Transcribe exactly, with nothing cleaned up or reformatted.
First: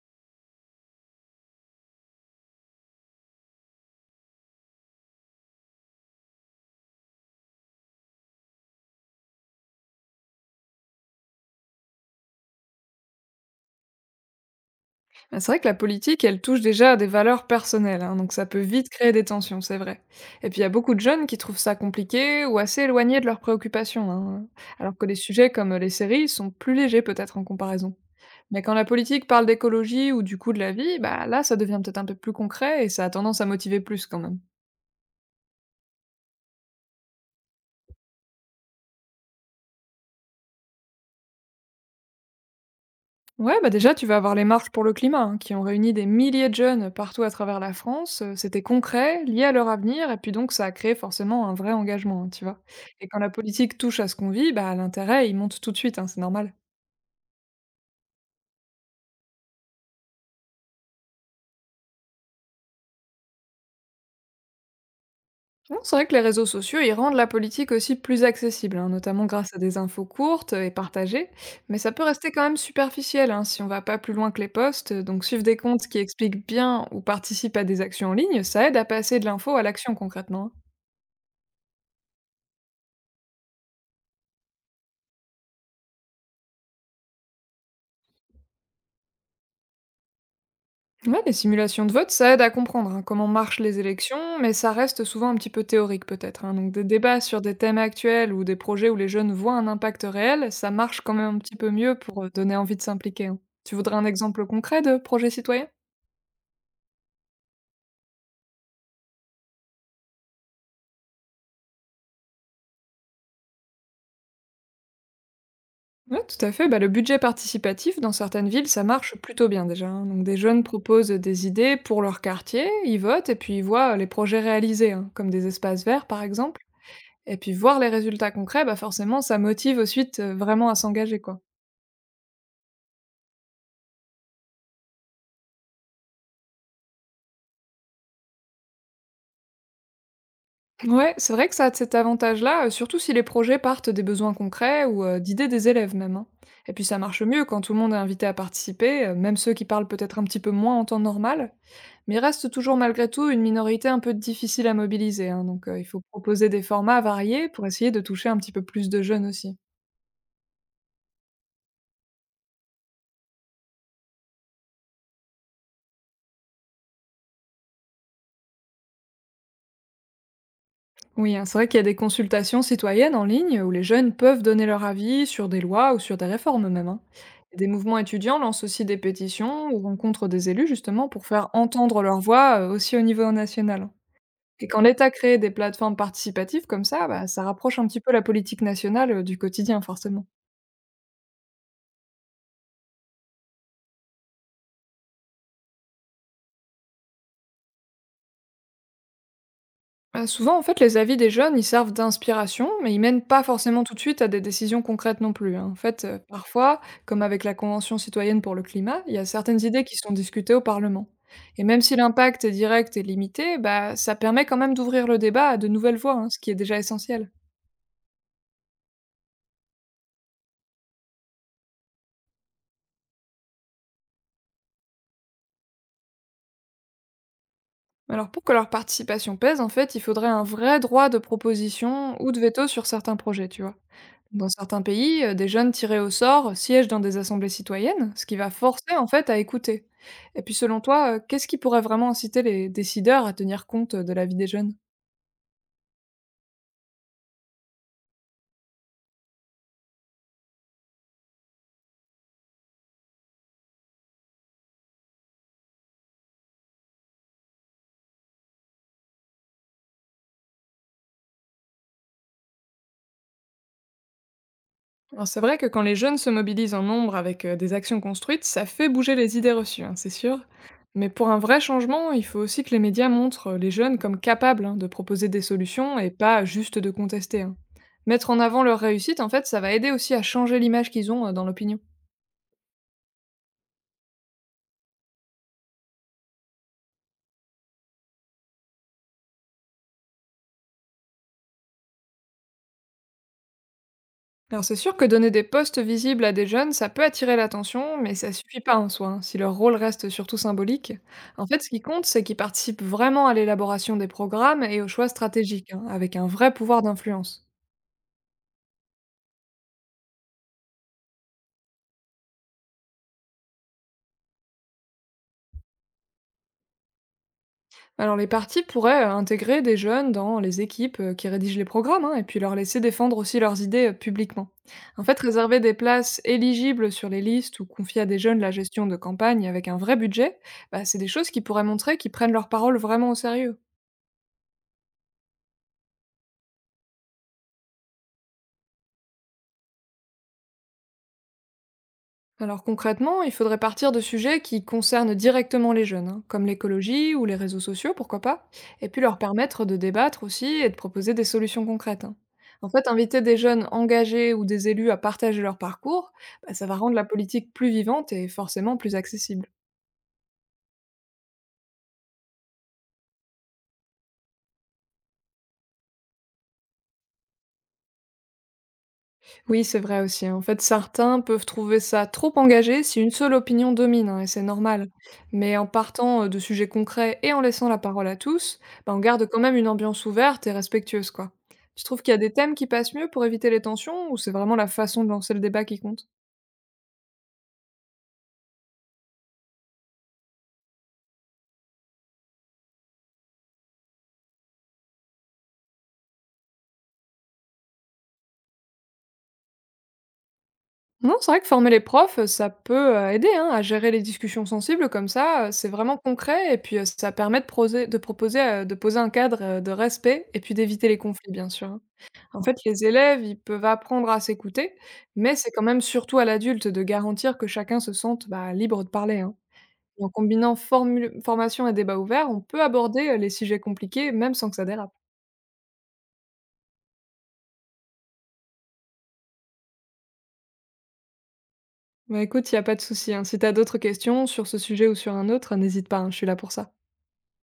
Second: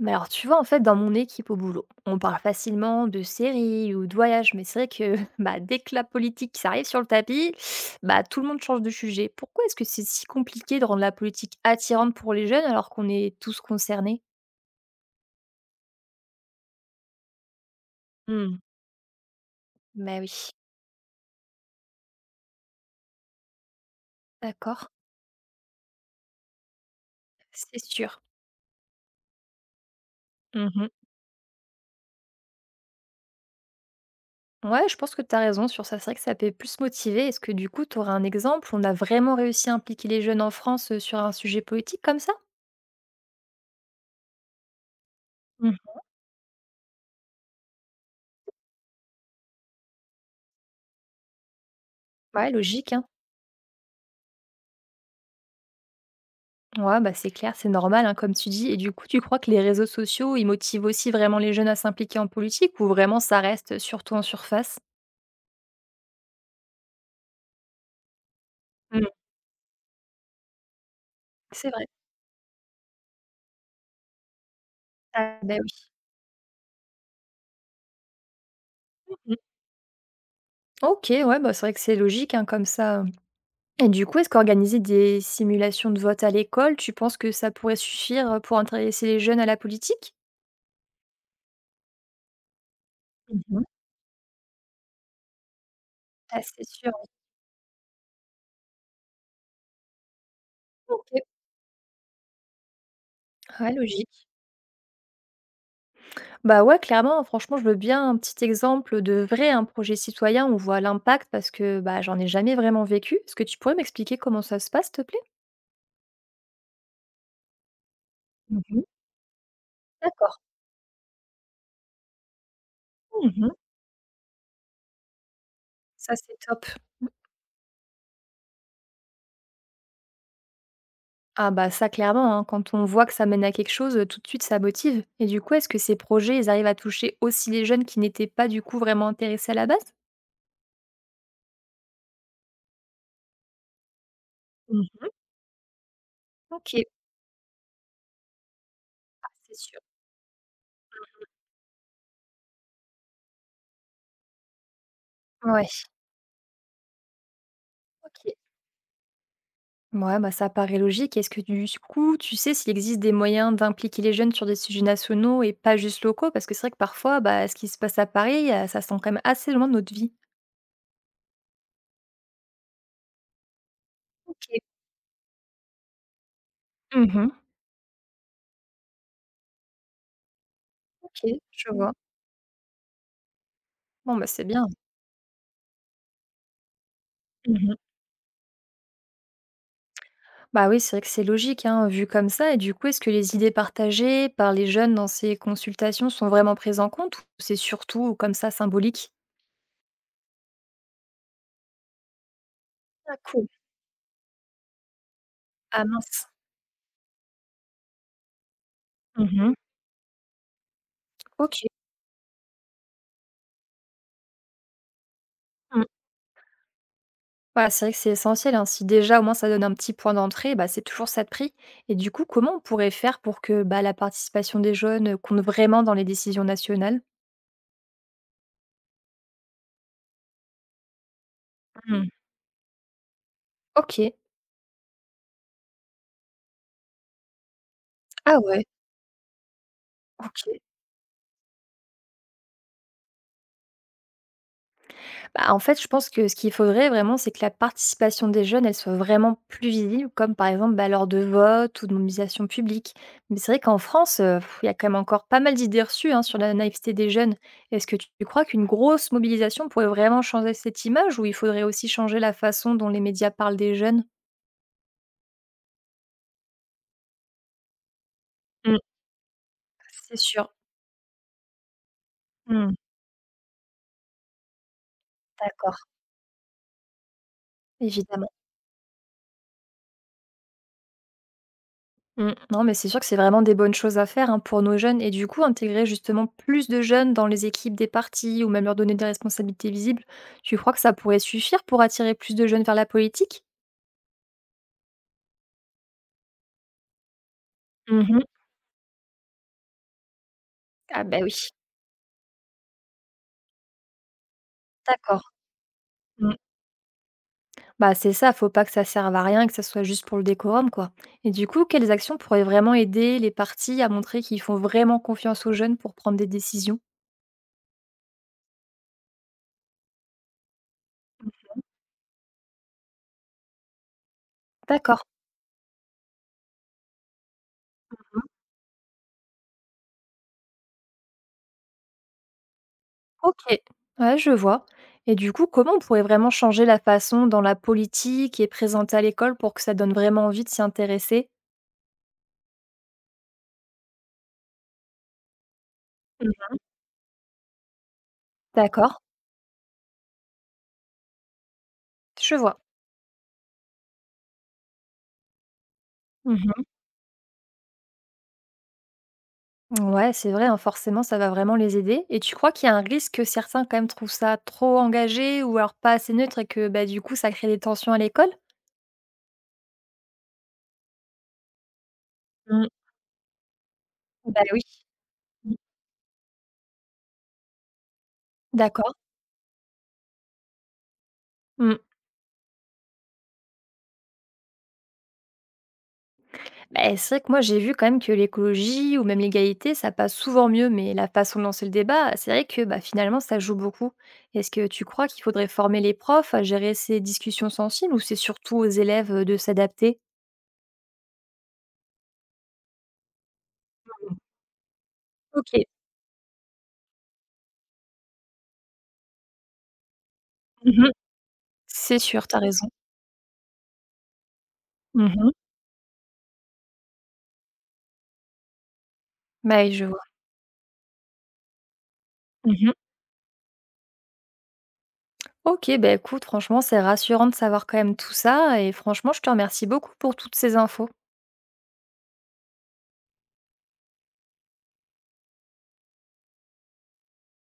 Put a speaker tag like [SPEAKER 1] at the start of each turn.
[SPEAKER 1] Mais alors, tu vois, en fait, dans mon équipe au boulot, on parle facilement de séries ou de voyages, mais c'est vrai que bah, dès que la politique ça arrive sur le tapis, bah, tout le monde change de sujet. Pourquoi est-ce que c'est si compliqué de rendre la politique attirante pour les jeunes alors qu'on est tous concernés?
[SPEAKER 2] Bah, c'est vrai que la politique, elle touche déjà à des valeurs personnelles, hein, donc ça
[SPEAKER 1] Hmm,
[SPEAKER 2] peut vite créer des tensions, c'est vrai.
[SPEAKER 1] bah
[SPEAKER 2] Et
[SPEAKER 1] oui,
[SPEAKER 2] puis il y a beaucoup de jeunes qui trouvent ça compliqué ou assez éloigné de leurs préoccupations, hein,
[SPEAKER 1] d'accord,
[SPEAKER 2] alors que des sujets comme les séries sont plus légers peut-être en
[SPEAKER 1] c'est
[SPEAKER 2] comparaison.
[SPEAKER 1] sûr.
[SPEAKER 2] Mais quand la politique parle d'écologie ou du coût de la
[SPEAKER 1] Mhm.
[SPEAKER 2] vie, bah là ça devient peut-être un peu plus concret et ça a tendance à motiver plus quand même.
[SPEAKER 1] Ouais, je pense que tu as raison sur ça. C'est vrai que ça peut plus motiver. Est-ce que du coup, tu aurais un exemple où on a vraiment réussi à impliquer les jeunes en France euh, sur un sujet politique comme ça?
[SPEAKER 2] Ouais, bah déjà, tu vas avoir les marches pour le climat, hein, qui ont
[SPEAKER 1] Hmm,
[SPEAKER 2] réuni des milliers de jeunes partout à travers la France. Euh, C'était concret, lié à leur avenir, et puis donc ça a créé forcément un vrai engagement, hein, tu
[SPEAKER 1] ouais,
[SPEAKER 2] vois.
[SPEAKER 1] logique, hein.
[SPEAKER 2] Et quand la politique touche à ce qu'on vit, bah l'intérêt, il monte tout de suite, hein, c'est normal.
[SPEAKER 1] Ouais, bah, c'est clair, c'est normal, hein, comme tu dis. Et du coup, tu crois que les réseaux sociaux, ils motivent aussi vraiment les jeunes à s'impliquer en politique ou vraiment ça reste surtout en surface?
[SPEAKER 2] Non, c'est vrai que les réseaux sociaux, ils rendent la politique aussi plus accessible, hein,
[SPEAKER 1] Mmh.
[SPEAKER 2] notamment grâce à des infos courtes et partagées,
[SPEAKER 1] C'est
[SPEAKER 2] mais
[SPEAKER 1] vrai.
[SPEAKER 2] ça peut rester quand même superficiel, hein, si on va pas plus loin que les posts. Donc
[SPEAKER 1] Ah
[SPEAKER 2] suivre
[SPEAKER 1] bah
[SPEAKER 2] des comptes
[SPEAKER 1] oui.
[SPEAKER 2] qui expliquent bien ou participent à des actions en ligne, ça aide à passer de
[SPEAKER 1] Mmh.
[SPEAKER 2] l'info à l'action concrètement, hein.
[SPEAKER 1] OK, ouais, bah, c'est vrai que c'est logique, hein, comme ça, et du coup, est-ce qu'organiser des simulations de vote à l'école, tu penses que ça pourrait suffire, euh, pour intéresser les jeunes à la politique?
[SPEAKER 2] Ouais, les simulations de vote, ça aide à comprendre, hein, comment marchent
[SPEAKER 1] Mmh.
[SPEAKER 2] les élections, mais ça reste souvent un petit peu théorique
[SPEAKER 1] Ah,
[SPEAKER 2] peut-être, hein.
[SPEAKER 1] c'est
[SPEAKER 2] Donc des
[SPEAKER 1] sûr.
[SPEAKER 2] débats sur des thèmes actuels ou des projets où les jeunes voient un impact réel, ça marche
[SPEAKER 1] OK.
[SPEAKER 2] quand même un petit peu mieux pour euh, donner envie de s'impliquer, hein.
[SPEAKER 1] Ouais,
[SPEAKER 2] Tu voudrais un
[SPEAKER 1] logique.
[SPEAKER 2] exemple concret de projet citoyen?
[SPEAKER 1] Bah ouais, clairement, franchement, je veux bien un petit exemple de vrai un projet citoyen où on voit l'impact parce que bah, j'en ai jamais vraiment vécu. Est-ce que tu pourrais m'expliquer comment ça se passe, s'il te plaît?
[SPEAKER 2] Oui, tout à fait. Bah, le budget participatif, dans certaines villes,
[SPEAKER 1] Mhm.
[SPEAKER 2] ça marche plutôt bien déjà, hein. Donc des
[SPEAKER 1] D'accord.
[SPEAKER 2] jeunes proposent des idées pour leur quartier, ils votent et
[SPEAKER 1] Mhm.
[SPEAKER 2] puis ils voient euh, les projets réalisés, hein, comme des espaces verts
[SPEAKER 1] Ça,
[SPEAKER 2] par
[SPEAKER 1] c'est
[SPEAKER 2] exemple.
[SPEAKER 1] top.
[SPEAKER 2] Et puis voir les résultats concrets, bah forcément, ça motive ensuite euh, vraiment à s'engager, quoi.
[SPEAKER 1] Ah bah ça, clairement, hein, quand on voit que ça mène à quelque chose, euh, tout de suite, ça motive. Et du coup, est-ce que ces projets, ils arrivent à toucher aussi les jeunes qui n'étaient pas du coup vraiment intéressés à la base?
[SPEAKER 2] Ouais, c'est vrai que ça a de cet avantage-là, heu, surtout si les projets partent des besoins concrets ou,
[SPEAKER 1] Mhm.
[SPEAKER 2] heu, d'idées des élèves même, hein.
[SPEAKER 1] OK,
[SPEAKER 2] Et puis ça marche mieux quand tout le monde est invité à participer, heu,
[SPEAKER 1] ah,
[SPEAKER 2] même ceux
[SPEAKER 1] c'est
[SPEAKER 2] qui
[SPEAKER 1] sûr.
[SPEAKER 2] parlent peut-être un petit peu moins en temps normal. Mais il reste toujours malgré tout une minorité un peu difficile à mobiliser, hein, donc,
[SPEAKER 1] Ouais.
[SPEAKER 2] heu, il faut proposer des formats variés pour essayer de toucher
[SPEAKER 1] OK.
[SPEAKER 2] un petit peu plus de jeunes aussi.
[SPEAKER 1] Ouais, bah, ça paraît logique. Est-ce que du coup, tu sais s'il existe des moyens d'impliquer les jeunes sur des sujets nationaux et pas juste locaux? Parce que c'est vrai que parfois, bah, ce qui se passe à Paris, heu, ça sent quand même assez loin de notre vie.
[SPEAKER 2] Oui, hein, c'est vrai qu'il y a des consultations citoyennes en ligne où les jeunes peuvent
[SPEAKER 1] OK.
[SPEAKER 2] donner leur avis sur des lois ou sur des réformes même, hein.
[SPEAKER 1] Mmh.
[SPEAKER 2] Des mouvements étudiants lancent aussi des pétitions ou rencontrent des élus justement
[SPEAKER 1] OK.
[SPEAKER 2] pour faire
[SPEAKER 1] Je, Mmh, vois.
[SPEAKER 2] entendre leur voix euh, aussi au niveau national.
[SPEAKER 1] Bon, bah, c'est bien.
[SPEAKER 2] Et quand l'État crée des plateformes participatives comme ça, bah, ça
[SPEAKER 1] Mmh.
[SPEAKER 2] rapproche un petit peu la politique nationale euh, du quotidien forcément.
[SPEAKER 1] Bah, oui, c'est vrai que c'est logique, hein, vu comme ça, et du coup, est-ce que les idées partagées par les jeunes dans ces consultations sont vraiment prises en compte ou c'est surtout comme ça symbolique?
[SPEAKER 2] Bah, souvent, en fait, les avis des jeunes, ils servent d'inspiration, mais ils
[SPEAKER 1] Ah
[SPEAKER 2] mènent pas
[SPEAKER 1] cool.
[SPEAKER 2] forcément tout de suite à des décisions concrètes non plus, hein. En
[SPEAKER 1] Ah
[SPEAKER 2] fait, euh,
[SPEAKER 1] mince.
[SPEAKER 2] parfois, comme avec la Convention citoyenne pour le climat, il y a
[SPEAKER 1] Mmh.
[SPEAKER 2] certaines idées qui sont discutées au Parlement. Et
[SPEAKER 1] OK.
[SPEAKER 2] même si l'impact est direct et limité, bah, ça permet quand même d'ouvrir le débat à de
[SPEAKER 1] Mmh.
[SPEAKER 2] nouvelles voies, hein, ce qui est déjà essentiel.
[SPEAKER 1] Bah, c'est vrai que c'est essentiel, hein. Si déjà, au moins, ça donne un petit point d'entrée, bah, c'est toujours ça de prix. Et du coup, comment on pourrait faire pour que bah, la participation des jeunes euh, compte vraiment dans les décisions nationales?
[SPEAKER 2] Alors pour que leur participation pèse, en fait, il faudrait un vrai droit de
[SPEAKER 1] Mmh.
[SPEAKER 2] proposition ou de veto sur certains projets, tu vois.
[SPEAKER 1] OK.
[SPEAKER 2] Dans certains pays, heu, des jeunes tirés au sort siègent dans des assemblées citoyennes, ce qui
[SPEAKER 1] Ah
[SPEAKER 2] va
[SPEAKER 1] ouais,
[SPEAKER 2] forcer en fait à écouter. Et puis
[SPEAKER 1] OK.
[SPEAKER 2] selon toi, heu, qu'est-ce qui pourrait vraiment inciter les décideurs à tenir compte, heu, de la vie des jeunes?
[SPEAKER 1] Bah, en fait, je pense que ce qu'il faudrait vraiment, c'est que la participation des jeunes, elle soit vraiment plus visible, comme par exemple bah, lors de votes ou de mobilisations publiques. Mais c'est vrai qu'en France, euh, pff, il y a quand même encore pas mal d'idées reçues hein, sur la naïveté des jeunes. Est-ce que tu tu crois qu'une grosse mobilisation pourrait vraiment changer cette image ou il faudrait aussi changer la façon dont les médias parlent des jeunes?
[SPEAKER 2] Alors c'est vrai que quand les jeunes se mobilisent en nombre avec, heu, des actions construites, ça
[SPEAKER 1] Mm,
[SPEAKER 2] fait bouger les idées reçues, hein, c'est
[SPEAKER 1] c'est
[SPEAKER 2] sûr.
[SPEAKER 1] sûr.
[SPEAKER 2] Mais pour un vrai changement, il faut aussi que
[SPEAKER 1] Mm,
[SPEAKER 2] les médias montrent, heu, les jeunes comme capables, hein, de proposer des
[SPEAKER 1] d'accord.
[SPEAKER 2] solutions et pas juste de contester, hein.
[SPEAKER 1] Évidemment.
[SPEAKER 2] Mettre en avant leur réussite, en fait, ça va aider aussi à changer l'image qu'ils ont, heu, dans l'opinion.
[SPEAKER 1] Mmh. Non, mais c'est sûr que c'est vraiment des bonnes choses à faire, hein, pour nos jeunes, et du coup, intégrer justement plus de jeunes dans les équipes des partis ou même leur donner des responsabilités visibles, tu crois que ça pourrait suffire pour attirer plus de jeunes vers la politique?
[SPEAKER 2] Alors c'est sûr que donner des postes visibles à des jeunes, ça peut attirer l'attention, mais
[SPEAKER 1] Mmh.
[SPEAKER 2] ça suffit pas en soi, hein, si leur rôle reste surtout symbolique.
[SPEAKER 1] Ah bah oui,
[SPEAKER 2] En fait, ce qui compte, c'est qu'ils participent vraiment à l'élaboration des programmes et aux choix
[SPEAKER 1] d'accord.
[SPEAKER 2] stratégiques, hein, avec un
[SPEAKER 1] Mmh.
[SPEAKER 2] vrai pouvoir d'influence.
[SPEAKER 1] Bah, c'est ça, faut pas que ça serve à rien et que ça soit juste pour le décorum, quoi, et du coup, quelles actions pourraient vraiment aider les partis à montrer qu'ils font vraiment confiance aux jeunes pour prendre des décisions?
[SPEAKER 2] Alors les partis pourraient euh, intégrer des jeunes dans les équipes euh, qui rédigent les programmes, hein, et puis leur laisser défendre aussi leurs idées euh, publiquement.
[SPEAKER 1] D'accord.
[SPEAKER 2] En fait, réserver des places éligibles sur les listes ou confier à des
[SPEAKER 1] Mmh.
[SPEAKER 2] jeunes la gestion de campagne avec un vrai budget, bah, c'est des choses qui pourraient montrer qu'ils prennent leur parole vraiment au
[SPEAKER 1] OK,
[SPEAKER 2] sérieux.
[SPEAKER 1] ouais, je vois. Et du coup, comment on pourrait vraiment changer la façon dont la politique est présentée à l'école pour que ça donne vraiment envie de s'y intéresser?
[SPEAKER 2] Alors concrètement, il faudrait partir de sujets qui concernent directement les jeunes, hein, comme
[SPEAKER 1] Mmh.
[SPEAKER 2] l'écologie ou les réseaux sociaux, pourquoi pas, et
[SPEAKER 1] D'accord,
[SPEAKER 2] puis leur permettre de débattre aussi et de proposer des solutions concrètes, hein.
[SPEAKER 1] je vois.
[SPEAKER 2] En fait, inviter des jeunes engagés ou des élus à partager leur parcours, bah,
[SPEAKER 1] Mmh.
[SPEAKER 2] ça va rendre la politique plus vivante et forcément plus accessible.
[SPEAKER 1] Ouais, c'est vrai, hein, forcément, ça va vraiment les aider. Et tu crois qu'il y a un risque que certains, quand même, trouvent ça trop engagé ou alors pas assez neutre et que, bah, du coup, ça crée des tensions à l'école?
[SPEAKER 2] Oui, c'est vrai aussi, hein. En fait, certains peuvent trouver ça trop
[SPEAKER 1] Mmh.
[SPEAKER 2] engagé si une seule opinion domine, hein, et
[SPEAKER 1] Bah
[SPEAKER 2] c'est
[SPEAKER 1] oui.
[SPEAKER 2] normal.
[SPEAKER 1] Mmh.
[SPEAKER 2] Mais en partant euh, de sujets concrets et en laissant la parole à tous,
[SPEAKER 1] D'accord.
[SPEAKER 2] ben on garde quand même une ambiance ouverte et respectueuse, quoi.
[SPEAKER 1] Mmh.
[SPEAKER 2] Tu trouves qu'il y a des thèmes qui passent mieux pour éviter les tensions, ou c'est vraiment la façon de lancer le débat qui compte?
[SPEAKER 1] Beh, c'est vrai que moi j'ai vu quand même que l'écologie ou même l'égalité, ça passe souvent mieux, mais la façon de lancer le débat, c'est vrai que bah, finalement ça joue beaucoup. Est-ce que tu crois qu'il faudrait former les profs à gérer ces discussions sensibles ou c'est surtout aux élèves euh, de s'adapter?
[SPEAKER 2] Non, c'est vrai que former les profs, euh, ça peut euh, aider, hein, à gérer les discussions sensibles comme ça.
[SPEAKER 1] OK,
[SPEAKER 2] euh, C'est vraiment concret et puis euh, ça permet de, proser- de proposer, euh, de poser un cadre euh, de respect et puis d'éviter
[SPEAKER 1] mhm,
[SPEAKER 2] les conflits, bien sûr, hein.
[SPEAKER 1] c'est sûr, t'as
[SPEAKER 2] En fait,
[SPEAKER 1] raison.
[SPEAKER 2] les élèves, ils peuvent apprendre à s'écouter,
[SPEAKER 1] Mhm.
[SPEAKER 2] mais c'est quand même surtout à l'adulte de garantir que chacun se sente bah, libre de parler, hein.
[SPEAKER 1] Bah oui, je vois.
[SPEAKER 2] En combinant formule- formation et débat ouvert, on peut
[SPEAKER 1] Mhm.
[SPEAKER 2] aborder euh, les sujets compliqués, même sans que ça dérape.
[SPEAKER 1] OK, bah écoute, franchement c'est rassurant de savoir quand même tout ça, et franchement je te remercie beaucoup pour toutes ces infos.
[SPEAKER 2] Bah, écoute, il n'y a pas de souci, hein. Si tu as d'autres questions sur ce sujet ou sur un autre, n'hésite pas, hein, je suis là pour ça.